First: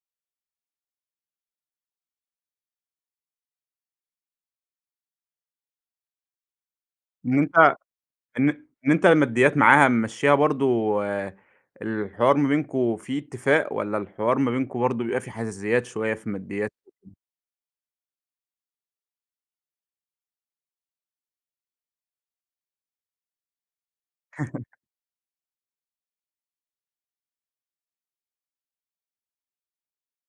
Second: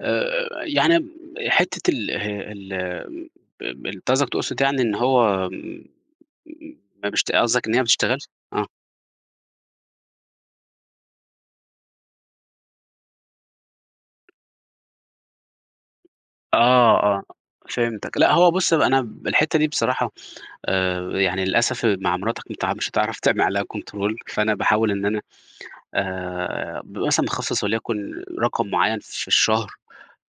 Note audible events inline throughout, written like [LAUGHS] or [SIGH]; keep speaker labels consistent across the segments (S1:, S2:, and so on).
S1: آآ، يعني امم حتة ال ال آآ، أنت قصدك تقصد يعني إن هو م م ما بيشت
S2: إن أنت
S1: قصدك إن هي ما بتشتغلش؟
S2: إن
S1: آه.
S2: إن أنت الماديات معاها ممشّيها برضه آآ، الحوار ما بينكم فيه اتفاق والَّا الحوار ما بينكم برضه بيبقى فيه حزازيات شوية في الماديات؟
S1: آه،
S2: [UNINTELLIGIBLE]
S1: آه فهمتك، لأ هو بُصّ بقى، أنا ب الحتة دي بصراحة آآ، يعني للأسف مع مراتك، أنت مش هتعرف تعمل عليها control فأنا
S2: [LAUGHS]
S1: باحاول إن أنا آآ، بابقى مثلًا مخصّص وليكن رقم معيّن في الشهر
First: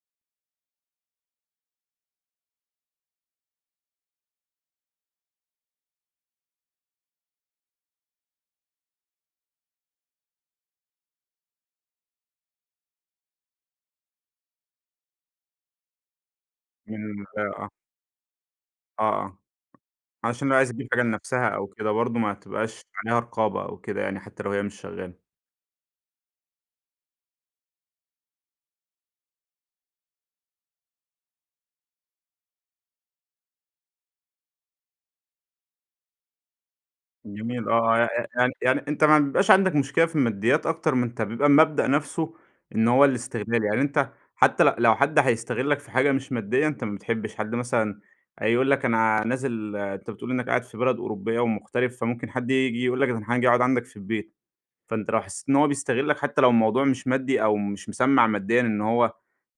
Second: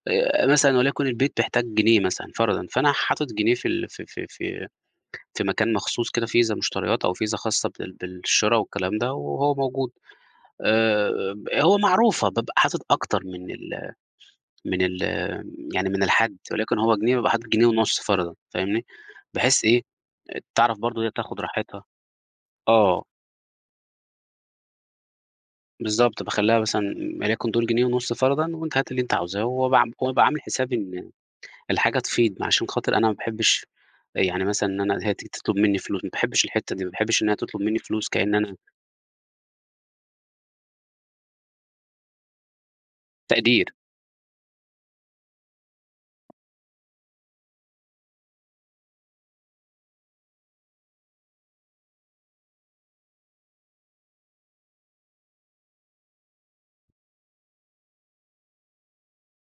S1: آآ، مثلًا وليكن البيت بيحتاج جنيه مثلًا، فرضًا فأنا حاطط جنيه في ال في في في في مكان مخصوص كده فيزا مشتريات أو فيزا خاصة بال بالشرا والكلام ده وهو موجود آآ، ب هو معروفة بابقى حاطط أكتر من ال من ال يعني من الحد، وليكن هو جنيه بابقى
S2: [UNINTELLIGIBLE]
S1: حاطط جنيه
S2: آه.
S1: ونُصّ، فرضًا فاهمني،
S2: آه، آه،
S1: بحيث إيه
S2: علشان لو عايزة
S1: تعرف
S2: تجيب حاجة
S1: برضه هي تاخد
S2: لنفسها أو
S1: راحتها
S2: كده برضه، ما تبقاش
S1: آه.
S2: عليها رقابة أو كده يعني، حتى لو هي مش شغالة.
S1: بالضبط، باخلّيها مثلًا وليكن دول جنيه ونص فرضًا وأنتِ هاتي اللي أنتِ عاوزاه، وأبقى عام وأبقى عامل حسابي إن الحاجة تفيض، عشان خاطر أنا ما باحبش يعني مثلًا إن أنا هي تيجي تطلب مني فلوس، ما باحبش الحتة دي، ما باحبش إن هي تطلب
S2: جميل آه،
S1: مني
S2: آه
S1: فلوس
S2: يع
S1: كأن
S2: يع
S1: أنا
S2: يعني أنت ما ع بيبقاش عندك مشكلة في الماديات أكتر من أنت بيبقى المبدأ نفسه إن هو الاستغلال،
S1: تقدير.
S2: يعني أنت حتى ل لو حد هيستغلك في حاجة مش مادية أنت ما بتحبش حد مثلًا هيقول لك أنا نازل أنت بتقول إنك قاعد في بلد أوروبية ومغترب، فممكن حد ييجي يقول لك: "أنا حاجي أقعد عندك في البيت." فأنت لو حسيت إن هو بيستغلك حتى لو الموضوع مش مادي أو مش مسمّع ماديًا إن هو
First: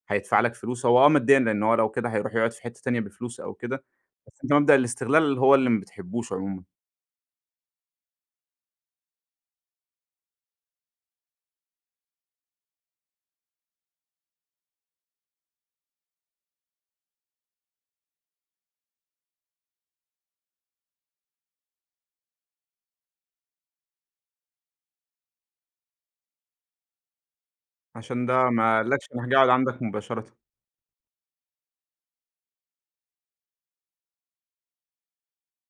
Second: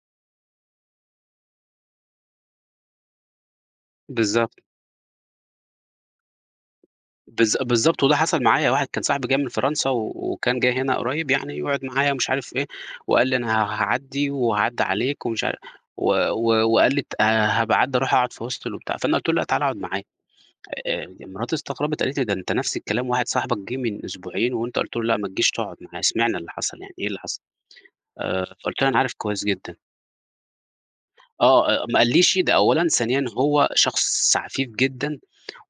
S2: هيدفع لك فلوس، هو آه ماديًا لأنه هو لو كده هيروح يقعد في حتة تانية بفلوس أو كده، بس أنت
S1: بالضبط.
S2: مبدأ الاستغلال هو اللي ما بتحبوش عمومًا.
S1: بالض بالضبط، وده حصل معايا واحد كان صاحبي جاي من فرنسا وكان جاي هنا قريّب يعني يقعد معايا ومش عارف إيه، وقال لي: "أنا ه هاعدّي وأعدّي عليك" ومش عارف و و وقال لي: "هابقى أعدّي أروح أقعد في hostel." وبتاع، فأنا قُلت له: "لا، تعالَ أقعد معايا." آآ، مراتي استغربِت قالت لي: "ده أنت نفس الكلام واحد صاحبك جِه من أسبوعين وأنت قلت له: 'لأ، ما تجيش تقعد معايا،' اشمعنى اللي حصل يعني إيه اللي حصل؟"
S2: عشان ده
S1: آآ،
S2: ما
S1: فقُلت لها: "أنا
S2: قالكش
S1: عارف
S2: راح جَه
S1: كويس
S2: قعد
S1: جدًا."
S2: عندك مباشرةً.
S1: آه، أ ما قاليش ده أولًا، ثانيًا هو شخص عفيف جدًا،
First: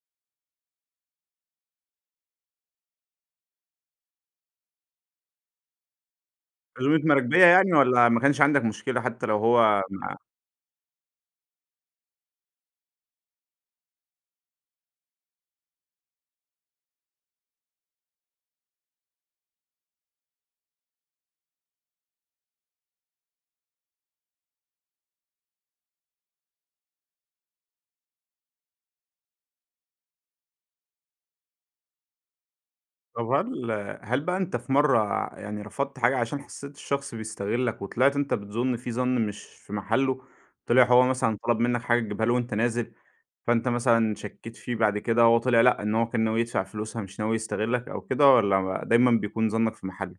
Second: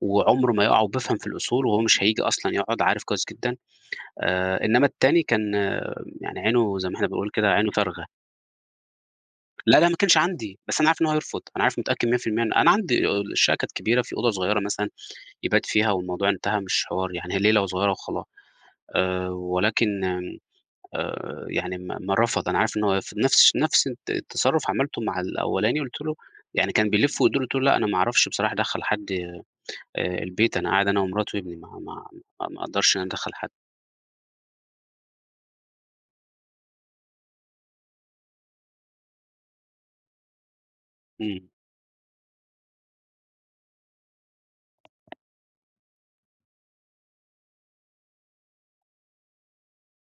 S1: وعمرُه ما يقع وبيفهم في الأصول وهو مش هييجي أصلًا يقعد، عارف كويس جدًا آآ، إنّما التاني كان آآ، يعني عينُه زي ما
S2: عزومة
S1: إحنا بنقول
S2: مراكبية
S1: كده، عينُه
S2: يعني،
S1: فارغة.
S2: والَّا ما كانش عندك مشكلة حتى لو
S1: لا،
S2: هو
S1: لا ما
S2: ما
S1: كانش عندي، بس أنا عارف إنه هيرفض أنا عارف ومتأكد 100% إن أنا عندي الشقة كانت كبيرة، في أوضة صغيرة مثلًا يبات فيها، والموضوع انتهى مش حوار يعني، هي ليلة وصغيرة وخلاص آآ، ولكن امم آآ، يعني ما ما رفض أنا عارف إن هو هيرفض. نَفْس الش نَفْس الت التصرف عملتُه مع الأولاني، قُلت له يعني كان بيلِّف ويدور قلت له: "لأ، أنا ما أعرفش بصراحة أدخّل حد آآ، البيت، أنا قاعد أنا ومراتي وابني، ما ما ما أقدرش إن أنا
S2: طَب
S1: أدخّل حد."
S2: وهل هل بقى أنت في مرّة يعني رفضت حاجة عشان حسيت الشخص بيستغلك، وطلعت أنت بتظُن فيه ظَنّ مش في محلُّه؟ طِلِع هو مثلًا
S1: إمم.
S2: طلب منك حاجة تجيبها له وأنت نازل، فأنت مثلًا شكيت فيه، بعد كده هو طِلِع لأ إن هو كان ناوي يدفع فلوسها مش ناوي يستغلك أو كده؟ والَّا دايمًا بيكون ظنَّك في محلُّه؟